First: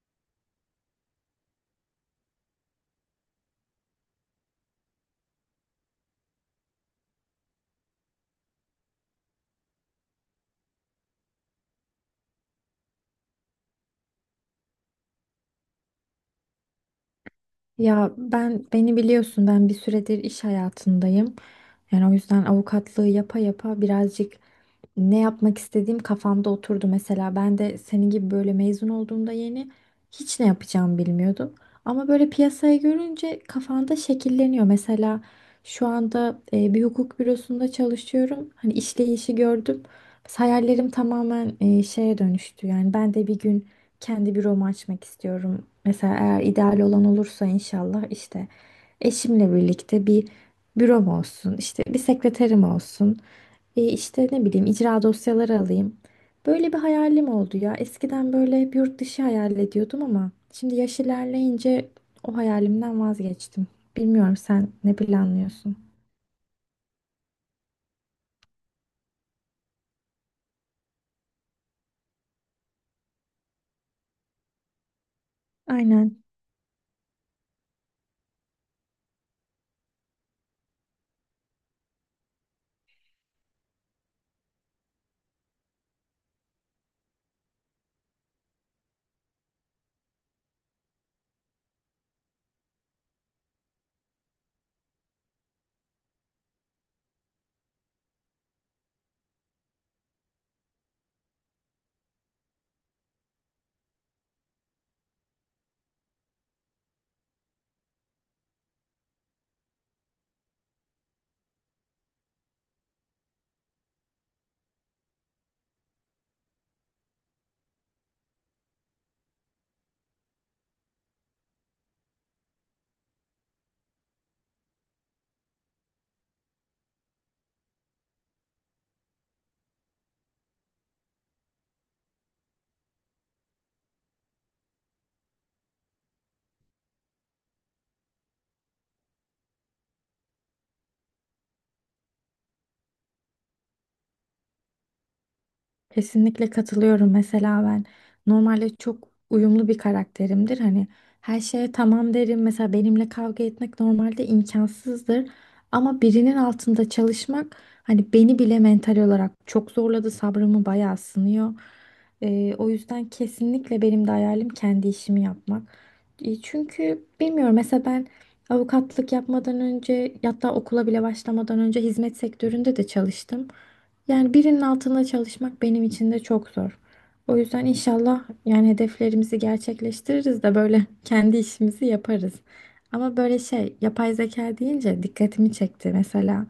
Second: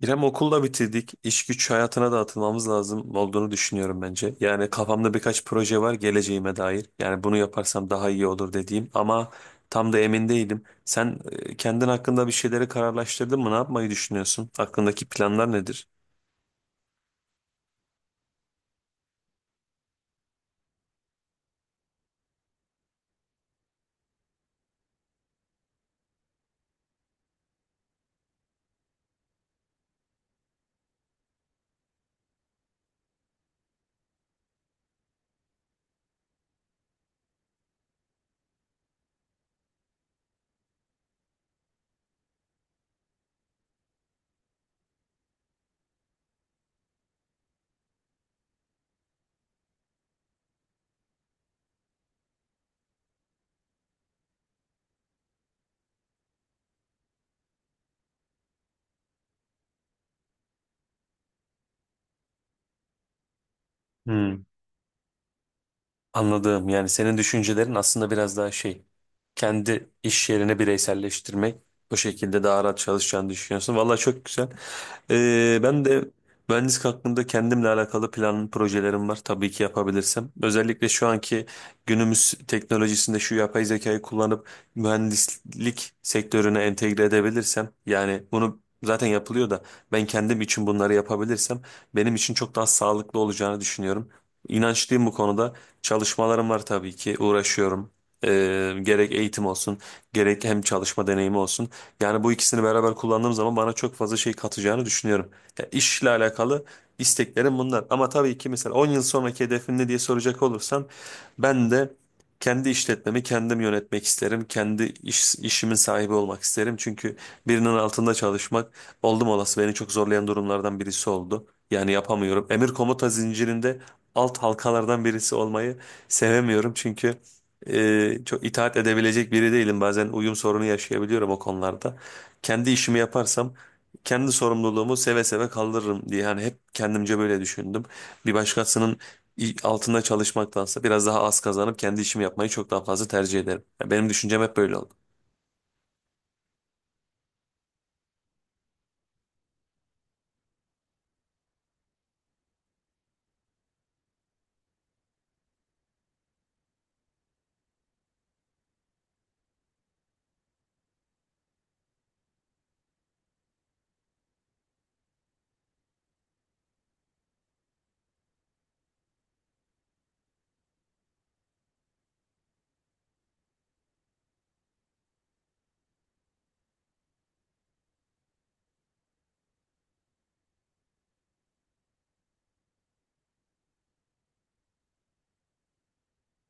İrem okulda bitirdik. İş güç hayatına da atılmamız lazım olduğunu düşünüyorum bence. Yani kafamda birkaç proje var geleceğime dair. Yani bunu yaparsam daha iyi olur dediğim ama tam da emin değilim. Sen kendin hakkında bir şeyleri kararlaştırdın mı? Ne yapmayı düşünüyorsun? Aklındaki planlar nedir? Ya ben beni biliyorsun ben bir süredir iş hayatındayım. Yani o yüzden avukatlığı yapa yapa birazcık ne yapmak istediğim kafamda oturdu. Mesela ben de senin gibi böyle mezun olduğumda yeni hiç ne yapacağımı bilmiyordum. Ama böyle piyasayı görünce kafanda şekilleniyor. Mesela şu anda bir hukuk bürosunda çalışıyorum. Hani işleyişi gördüm. Hayallerim tamamen şeye dönüştü. Yani ben de bir gün kendi büromu açmak istiyorum. Mesela eğer ideal olan olursa inşallah işte eşimle birlikte bir bürom olsun, işte bir sekreterim olsun, işte ne bileyim icra dosyaları alayım. Böyle bir hayalim oldu ya. Eskiden böyle hep yurt dışı hayal ediyordum ama şimdi yaş ilerleyince o hayalimden vazgeçtim. Bilmiyorum, Hmm. sen ne planlıyorsun? Anladığım yani senin düşüncelerin aslında biraz daha şey kendi iş yerine bireyselleştirmek o şekilde daha rahat çalışacağını düşünüyorsun. Valla çok güzel. Ben de Aynen. mühendislik hakkında kendimle alakalı plan projelerim var tabii ki yapabilirsem. Özellikle şu anki günümüz teknolojisinde şu yapay zekayı kullanıp mühendislik sektörüne entegre edebilirsem yani bunu zaten yapılıyor da ben kendim için bunları yapabilirsem benim için çok daha sağlıklı olacağını düşünüyorum. İnançlıyım bu konuda. Çalışmalarım var tabii ki uğraşıyorum. Gerek eğitim olsun gerek hem çalışma deneyimi olsun. Yani bu ikisini beraber kullandığım zaman bana çok fazla şey katacağını düşünüyorum. Ya işle alakalı isteklerim bunlar. Ama tabii ki mesela 10 yıl sonraki hedefin ne diye soracak olursan ben de kendi işletmemi kendim yönetmek isterim. Kendi iş, işimin sahibi olmak isterim. Çünkü birinin altında çalışmak oldum olası beni çok zorlayan durumlardan birisi oldu. Yani yapamıyorum. Emir komuta zincirinde alt halkalardan birisi olmayı sevemiyorum. Çünkü çok itaat edebilecek biri değilim. Bazen uyum sorunu yaşayabiliyorum o konularda. Kendi işimi yaparsam kendi sorumluluğumu seve seve kaldırırım diye. Hani hep kendimce böyle düşündüm. Bir başkasının altında çalışmaktansa biraz daha az kazanıp kendi işimi yapmayı çok daha fazla tercih ederim. Yani benim düşüncem hep böyle oldu. Kesinlikle katılıyorum. Mesela ben normalde çok uyumlu bir karakterimdir. Hani her şeye tamam derim. Mesela benimle kavga etmek normalde imkansızdır. Ama birinin altında çalışmak hani beni bile mental olarak çok zorladı. Sabrımı bayağı sınıyor. O yüzden kesinlikle benim de hayalim kendi işimi yapmak. Çünkü bilmiyorum, mesela ben avukatlık yapmadan önce hatta okula bile başlamadan önce hizmet sektöründe de çalıştım. Yani birinin altında çalışmak benim için de çok zor. O yüzden inşallah yani hedeflerimizi gerçekleştiririz de böyle kendi işimizi yaparız. Ama böyle şey, yapay zeka deyince dikkatimi çekti mesela.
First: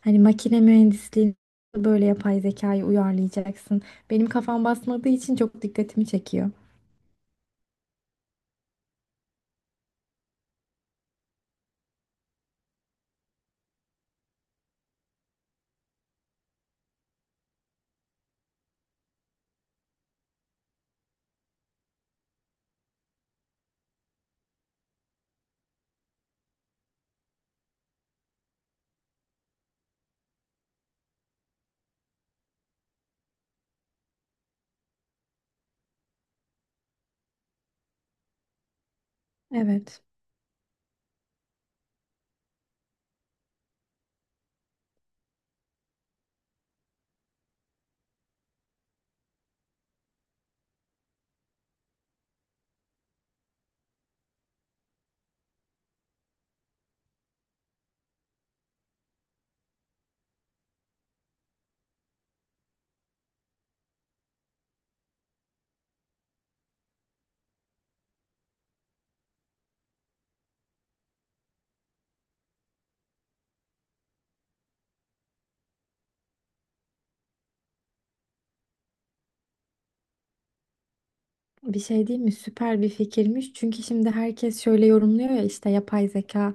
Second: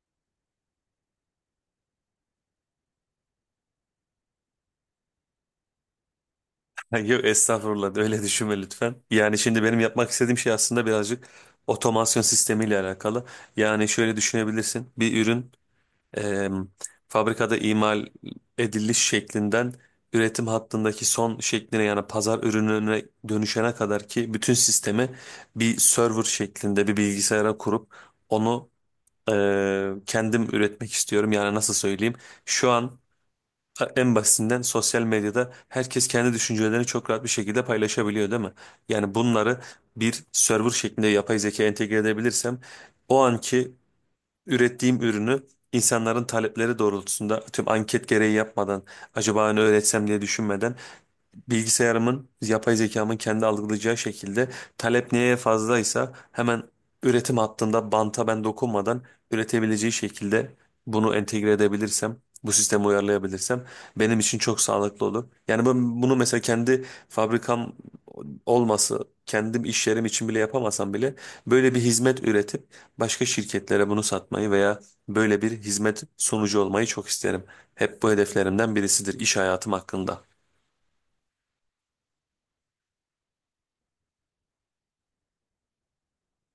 Hani makine mühendisliğini böyle yapay zekayı uyarlayacaksın. Benim kafam basmadığı için çok dikkatimi çekiyor. Yok estağfurullah öyle düşünme lütfen. Yani şimdi benim yapmak istediğim şey aslında birazcık otomasyon sistemiyle alakalı. Yani şöyle düşünebilirsin. Bir ürün e, fabrikada imal ediliş şeklinden üretim hattındaki son şekline yani pazar ürününe dönüşene kadar ki bütün sistemi bir server şeklinde bir bilgisayara kurup onu e, kendim üretmek istiyorum. Yani nasıl söyleyeyim? Şu an en basitinden sosyal medyada herkes kendi düşüncelerini çok rahat bir şekilde paylaşabiliyor değil mi? Yani bunları Evet. bir server şeklinde yapay zeka entegre edebilirsem o anki ürettiğim ürünü insanların talepleri doğrultusunda tüm anket gereği yapmadan acaba ne öğretsem diye düşünmeden bilgisayarımın, yapay zekamın kendi algılayacağı şekilde talep neye fazlaysa hemen üretim hattında banta ben dokunmadan üretebileceği şekilde bunu entegre edebilirsem, bu sisteme uyarlayabilirsem benim için çok sağlıklı olur. Yani ben bunu mesela kendi fabrikam olması, kendim iş yerim için bile yapamasam bile böyle bir hizmet üretip başka şirketlere bunu satmayı veya böyle bir hizmet sunucu olmayı çok isterim. Hep bu hedeflerimden birisidir iş hayatım hakkında. Bir şey değil mi? Süper bir fikirmiş. Çünkü şimdi herkes şöyle yorumluyor ya, işte yapay zeka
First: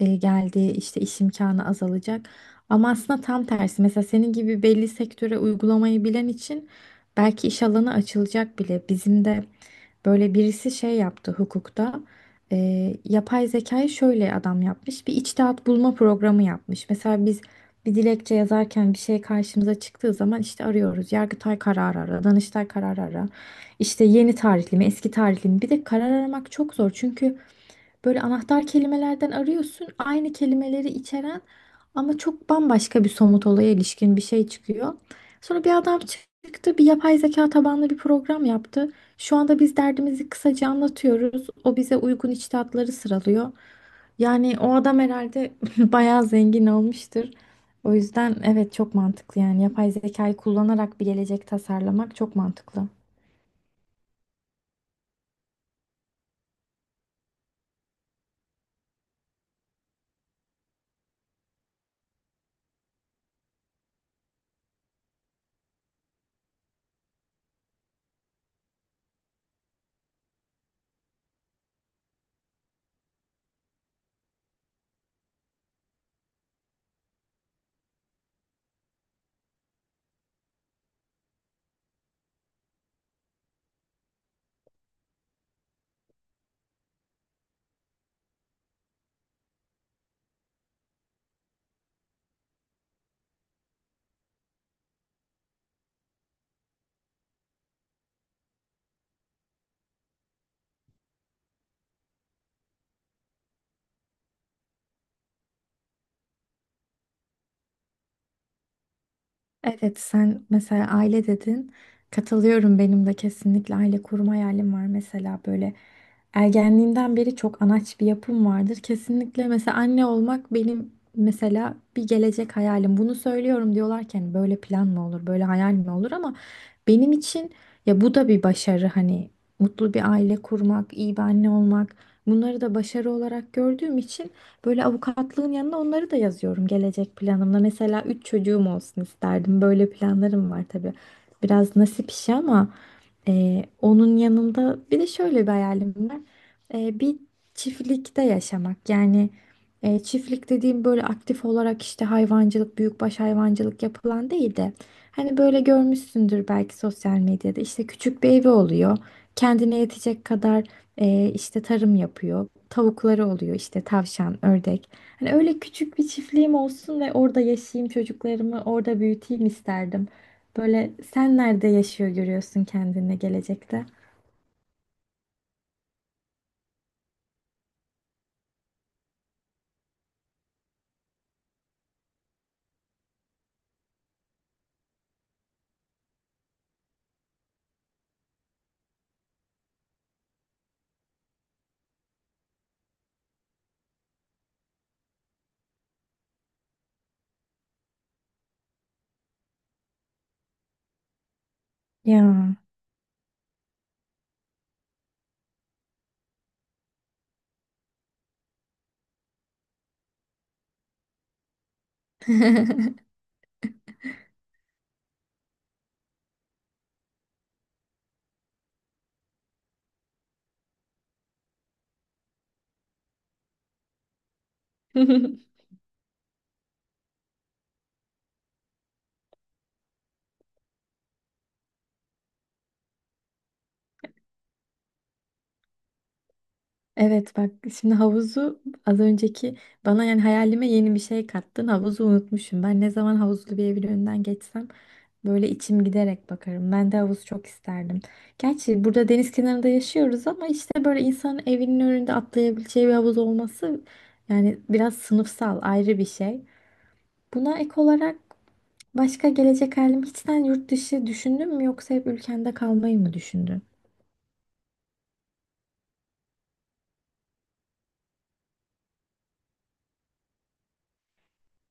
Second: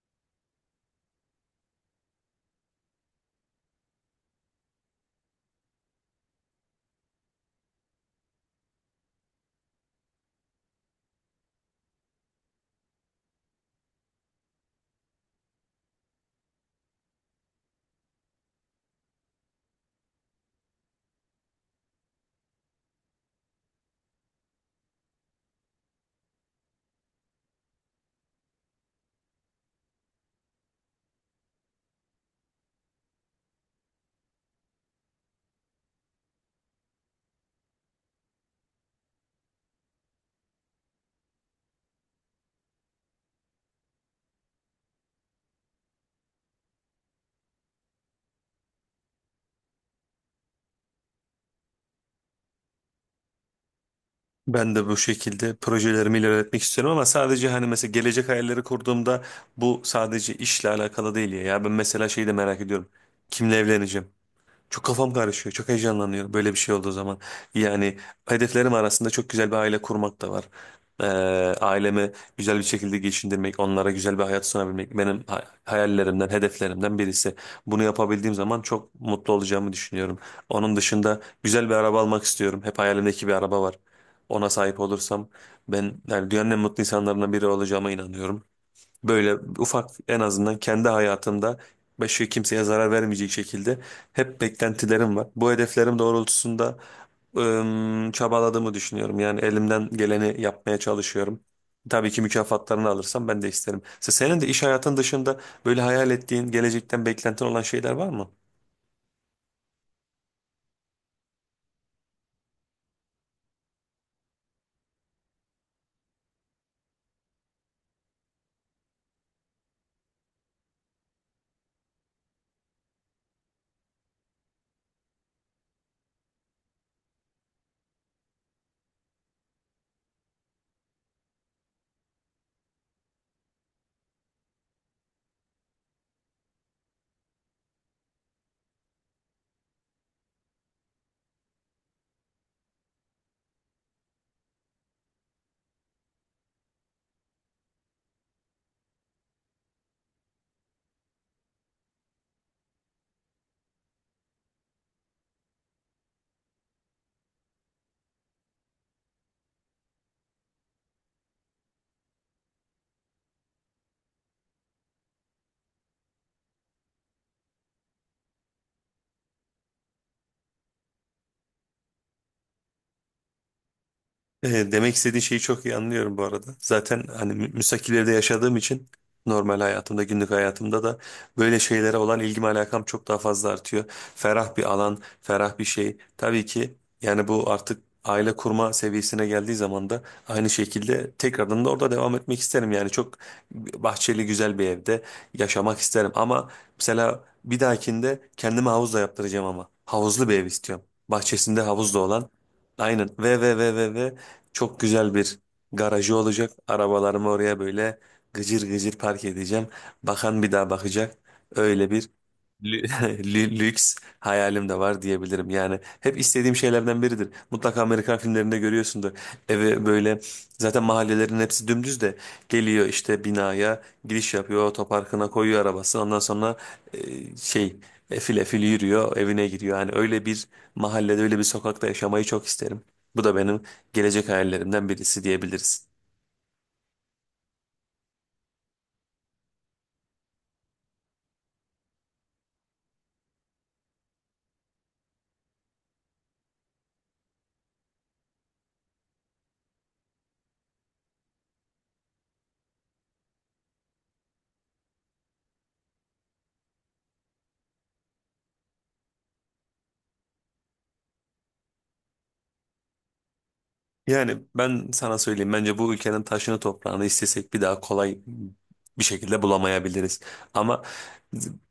geldi, işte iş imkanı azalacak. Ama aslında tam tersi. Mesela senin gibi belli sektöre uygulamayı bilen için belki iş alanı açılacak bile. Bizim de böyle birisi şey yaptı hukukta. E, Yapay zekayı şöyle adam yapmış. Bir içtihat bulma programı yapmış. Mesela biz bir dilekçe yazarken bir şey karşımıza çıktığı zaman işte arıyoruz. Yargıtay kararı ara, Danıştay kararı ara. İşte yeni tarihli mi, eski tarihli mi? Bir de karar aramak çok zor. Çünkü böyle anahtar kelimelerden arıyorsun. Aynı kelimeleri içeren ama çok bambaşka bir somut olaya ilişkin bir şey çıkıyor. Sonra bir adam çıktı, bir yapay zeka tabanlı bir program yaptı. Şu anda biz derdimizi kısaca anlatıyoruz, o bize uygun içtihatları sıralıyor. Yani o adam herhalde bayağı zengin olmuştur. O yüzden evet, çok mantıklı yani, yapay zekayı kullanarak bir gelecek tasarlamak çok mantıklı. Ben de bu şekilde projelerimi ilerletmek istiyorum ama sadece hani mesela gelecek hayalleri kurduğumda bu sadece işle alakalı değil ya. Ya ben mesela şeyi de merak ediyorum. Kimle evleneceğim? Çok kafam karışıyor. Çok heyecanlanıyorum böyle bir şey olduğu zaman. Yani hedeflerim arasında çok güzel bir aile kurmak da var. Ee, Ailemi güzel bir şekilde geçindirmek, onlara güzel bir hayat sunabilmek benim hayallerimden, hedeflerimden birisi. Bunu yapabildiğim zaman çok mutlu olacağımı düşünüyorum. Onun dışında güzel bir araba almak istiyorum. Hep hayalimdeki bir araba var. Ona sahip olursam ben yani dünyanın en mutlu insanlarından biri olacağıma inanıyorum. Böyle ufak en azından kendi hayatımda başka kimseye zarar vermeyecek şekilde hep beklentilerim var. Bu hedeflerim doğrultusunda çabaladığımı düşünüyorum. Yani elimden geleni yapmaya çalışıyorum. Tabii ki mükafatlarını alırsam ben de isterim. Senin de iş hayatın dışında böyle hayal ettiğin, gelecekten beklentin olan şeyler var mı? Evet, sen mesela aile dedin. Katılıyorum, benim de kesinlikle aile kurma hayalim var. Mesela böyle ergenliğimden beri çok anaç bir yapım vardır. Kesinlikle mesela anne olmak benim mesela bir gelecek hayalim. Bunu söylüyorum diyorlarken böyle plan mı olur, böyle hayal mi olur ama benim için ya bu da bir başarı hani, mutlu bir aile kurmak, iyi bir anne olmak, bunları da başarı olarak gördüğüm için böyle avukatlığın yanına onları da yazıyorum gelecek planımda. Mesela üç çocuğum olsun isterdim. Böyle planlarım var tabii. Biraz nasip işi ama onun yanında bir de şöyle bir hayalim var. Bir çiftlikte yaşamak. Yani çiftlik dediğim böyle aktif olarak işte hayvancılık, büyükbaş hayvancılık yapılan değil de hani böyle görmüşsündür belki sosyal medyada, işte küçük bir evi oluyor. Kendine yetecek kadar işte tarım yapıyor. Tavukları oluyor, işte tavşan, ördek. Hani öyle küçük bir çiftliğim olsun ve orada yaşayayım, çocuklarımı orada büyüteyim isterdim. Böyle sen nerede yaşıyor görüyorsun kendini gelecekte? Demek istediğin şeyi çok iyi anlıyorum bu arada. Zaten hani müstakil evde yaşadığım için normal hayatımda, günlük hayatımda da böyle şeylere olan ilgim alakam çok daha fazla artıyor. Ferah bir alan, ferah bir şey. Tabii ki yani bu artık aile kurma seviyesine geldiği zaman da aynı şekilde tekrardan da orada devam etmek isterim. Yani çok bahçeli güzel bir evde yaşamak isterim. Ama mesela bir dahakinde kendime havuz da yaptıracağım ama. Havuzlu bir ev istiyorum. Bahçesinde havuz da olan. Ya. Aynen. Ve çok güzel bir garajı olacak. Arabalarımı oraya böyle gıcır gıcır park edeceğim. Bakan bir daha bakacak. Öyle bir Lü- Lüks hayalim de var diyebilirim. Yani hep istediğim şeylerden biridir. Mutlaka Amerikan filmlerinde görüyorsundur. Eve böyle zaten mahallelerin hepsi dümdüz de geliyor işte binaya giriş yapıyor, otoparkına koyuyor arabası. Ondan sonra şey efil efil yürüyor, evine giriyor. Yani öyle bir mahallede, öyle bir sokakta yaşamayı çok isterim. Bu da benim gelecek hayallerimden birisi diyebiliriz. Evet, bak şimdi havuzu, az önceki bana yani hayalime yeni bir şey kattın, havuzu unutmuşum. Ben ne zaman havuzlu bir evin önünden geçsem böyle içim giderek bakarım. Ben de havuz çok isterdim. Gerçi burada deniz kenarında yaşıyoruz ama işte böyle insanın evinin önünde atlayabileceği bir havuz olması, yani biraz sınıfsal ayrı bir şey. Buna ek olarak başka gelecek halim hiçten, yurt dışı düşündün mü yoksa hep ülkende kalmayı mı düşündün? Yani ben sana söyleyeyim bence bu ülkenin taşını toprağını istesek bir daha kolay bir şekilde bulamayabiliriz. Ama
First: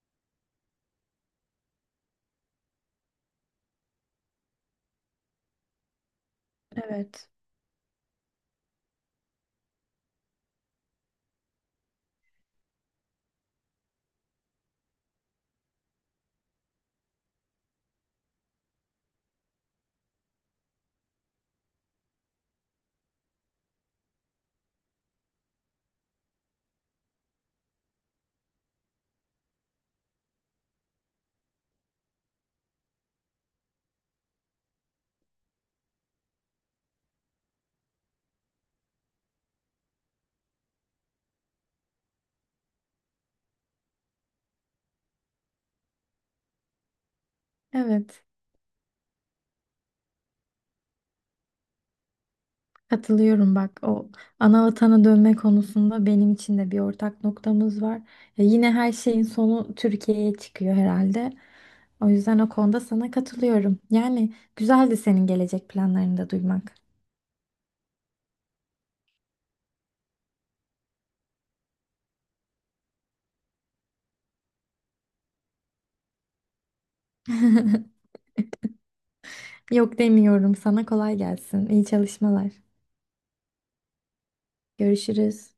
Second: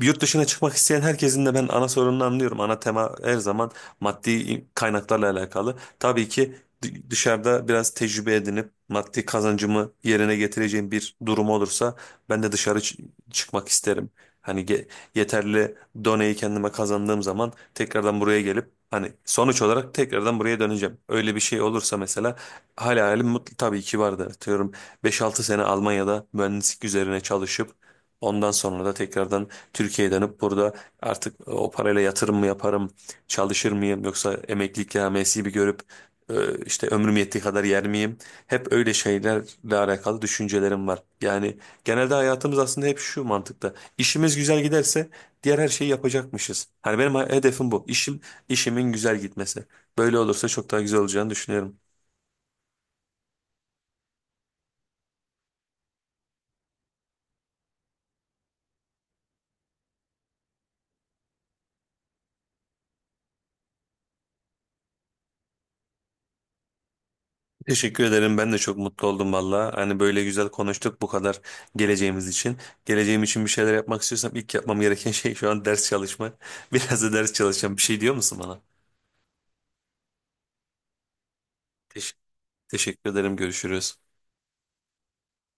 yurt dışına çıkmak isteyen herkesin de ben ana sorununu anlıyorum. Ana tema her zaman maddi kaynaklarla alakalı. Tabii ki Evet. dışarıda biraz tecrübe edinip maddi kazancımı yerine getireceğim bir durum olursa ben de dışarı çıkmak isterim. Hani yeterli doneyi kendime kazandığım zaman tekrardan buraya gelip hani sonuç olarak tekrardan buraya döneceğim. Öyle bir şey olursa mesela hala hayalim mutlu tabii ki vardı. Diyorum 5-6 sene Almanya'da mühendislik üzerine çalışıp ondan sonra da tekrardan Türkiye'ye dönüp burada artık o parayla yatırım mı yaparım, çalışır mıyım yoksa emeklilik yamyesi bir görüp işte ömrüm yettiği kadar yer miyim? Hep öyle şeylerle alakalı düşüncelerim var. Yani genelde hayatımız aslında hep şu mantıkta. İşimiz güzel giderse diğer her şeyi yapacakmışız. Hani benim hedefim bu. İşim, Evet. işimin güzel gitmesi. Böyle olursa çok daha güzel olacağını düşünüyorum. Katılıyorum, bak o ana vatana dönme konusunda benim için de bir ortak noktamız var. Ya yine her şeyin sonu Türkiye'ye çıkıyor herhalde. O yüzden o konuda sana katılıyorum. Yani güzeldi senin gelecek planlarını da duymak. Teşekkür ederim. Ben de çok mutlu oldum valla. Hani böyle güzel konuştuk bu kadar geleceğimiz için. Geleceğim için bir şeyler yapmak istiyorsam ilk yapmam gereken şey şu an ders çalışmak. Biraz da ders çalışacağım. Bir şey diyor musun bana? Yok, demiyorum, sana kolay gelsin. İyi Teş- çalışmalar. Teşekkür ederim. Görüşürüz. Görüşürüz.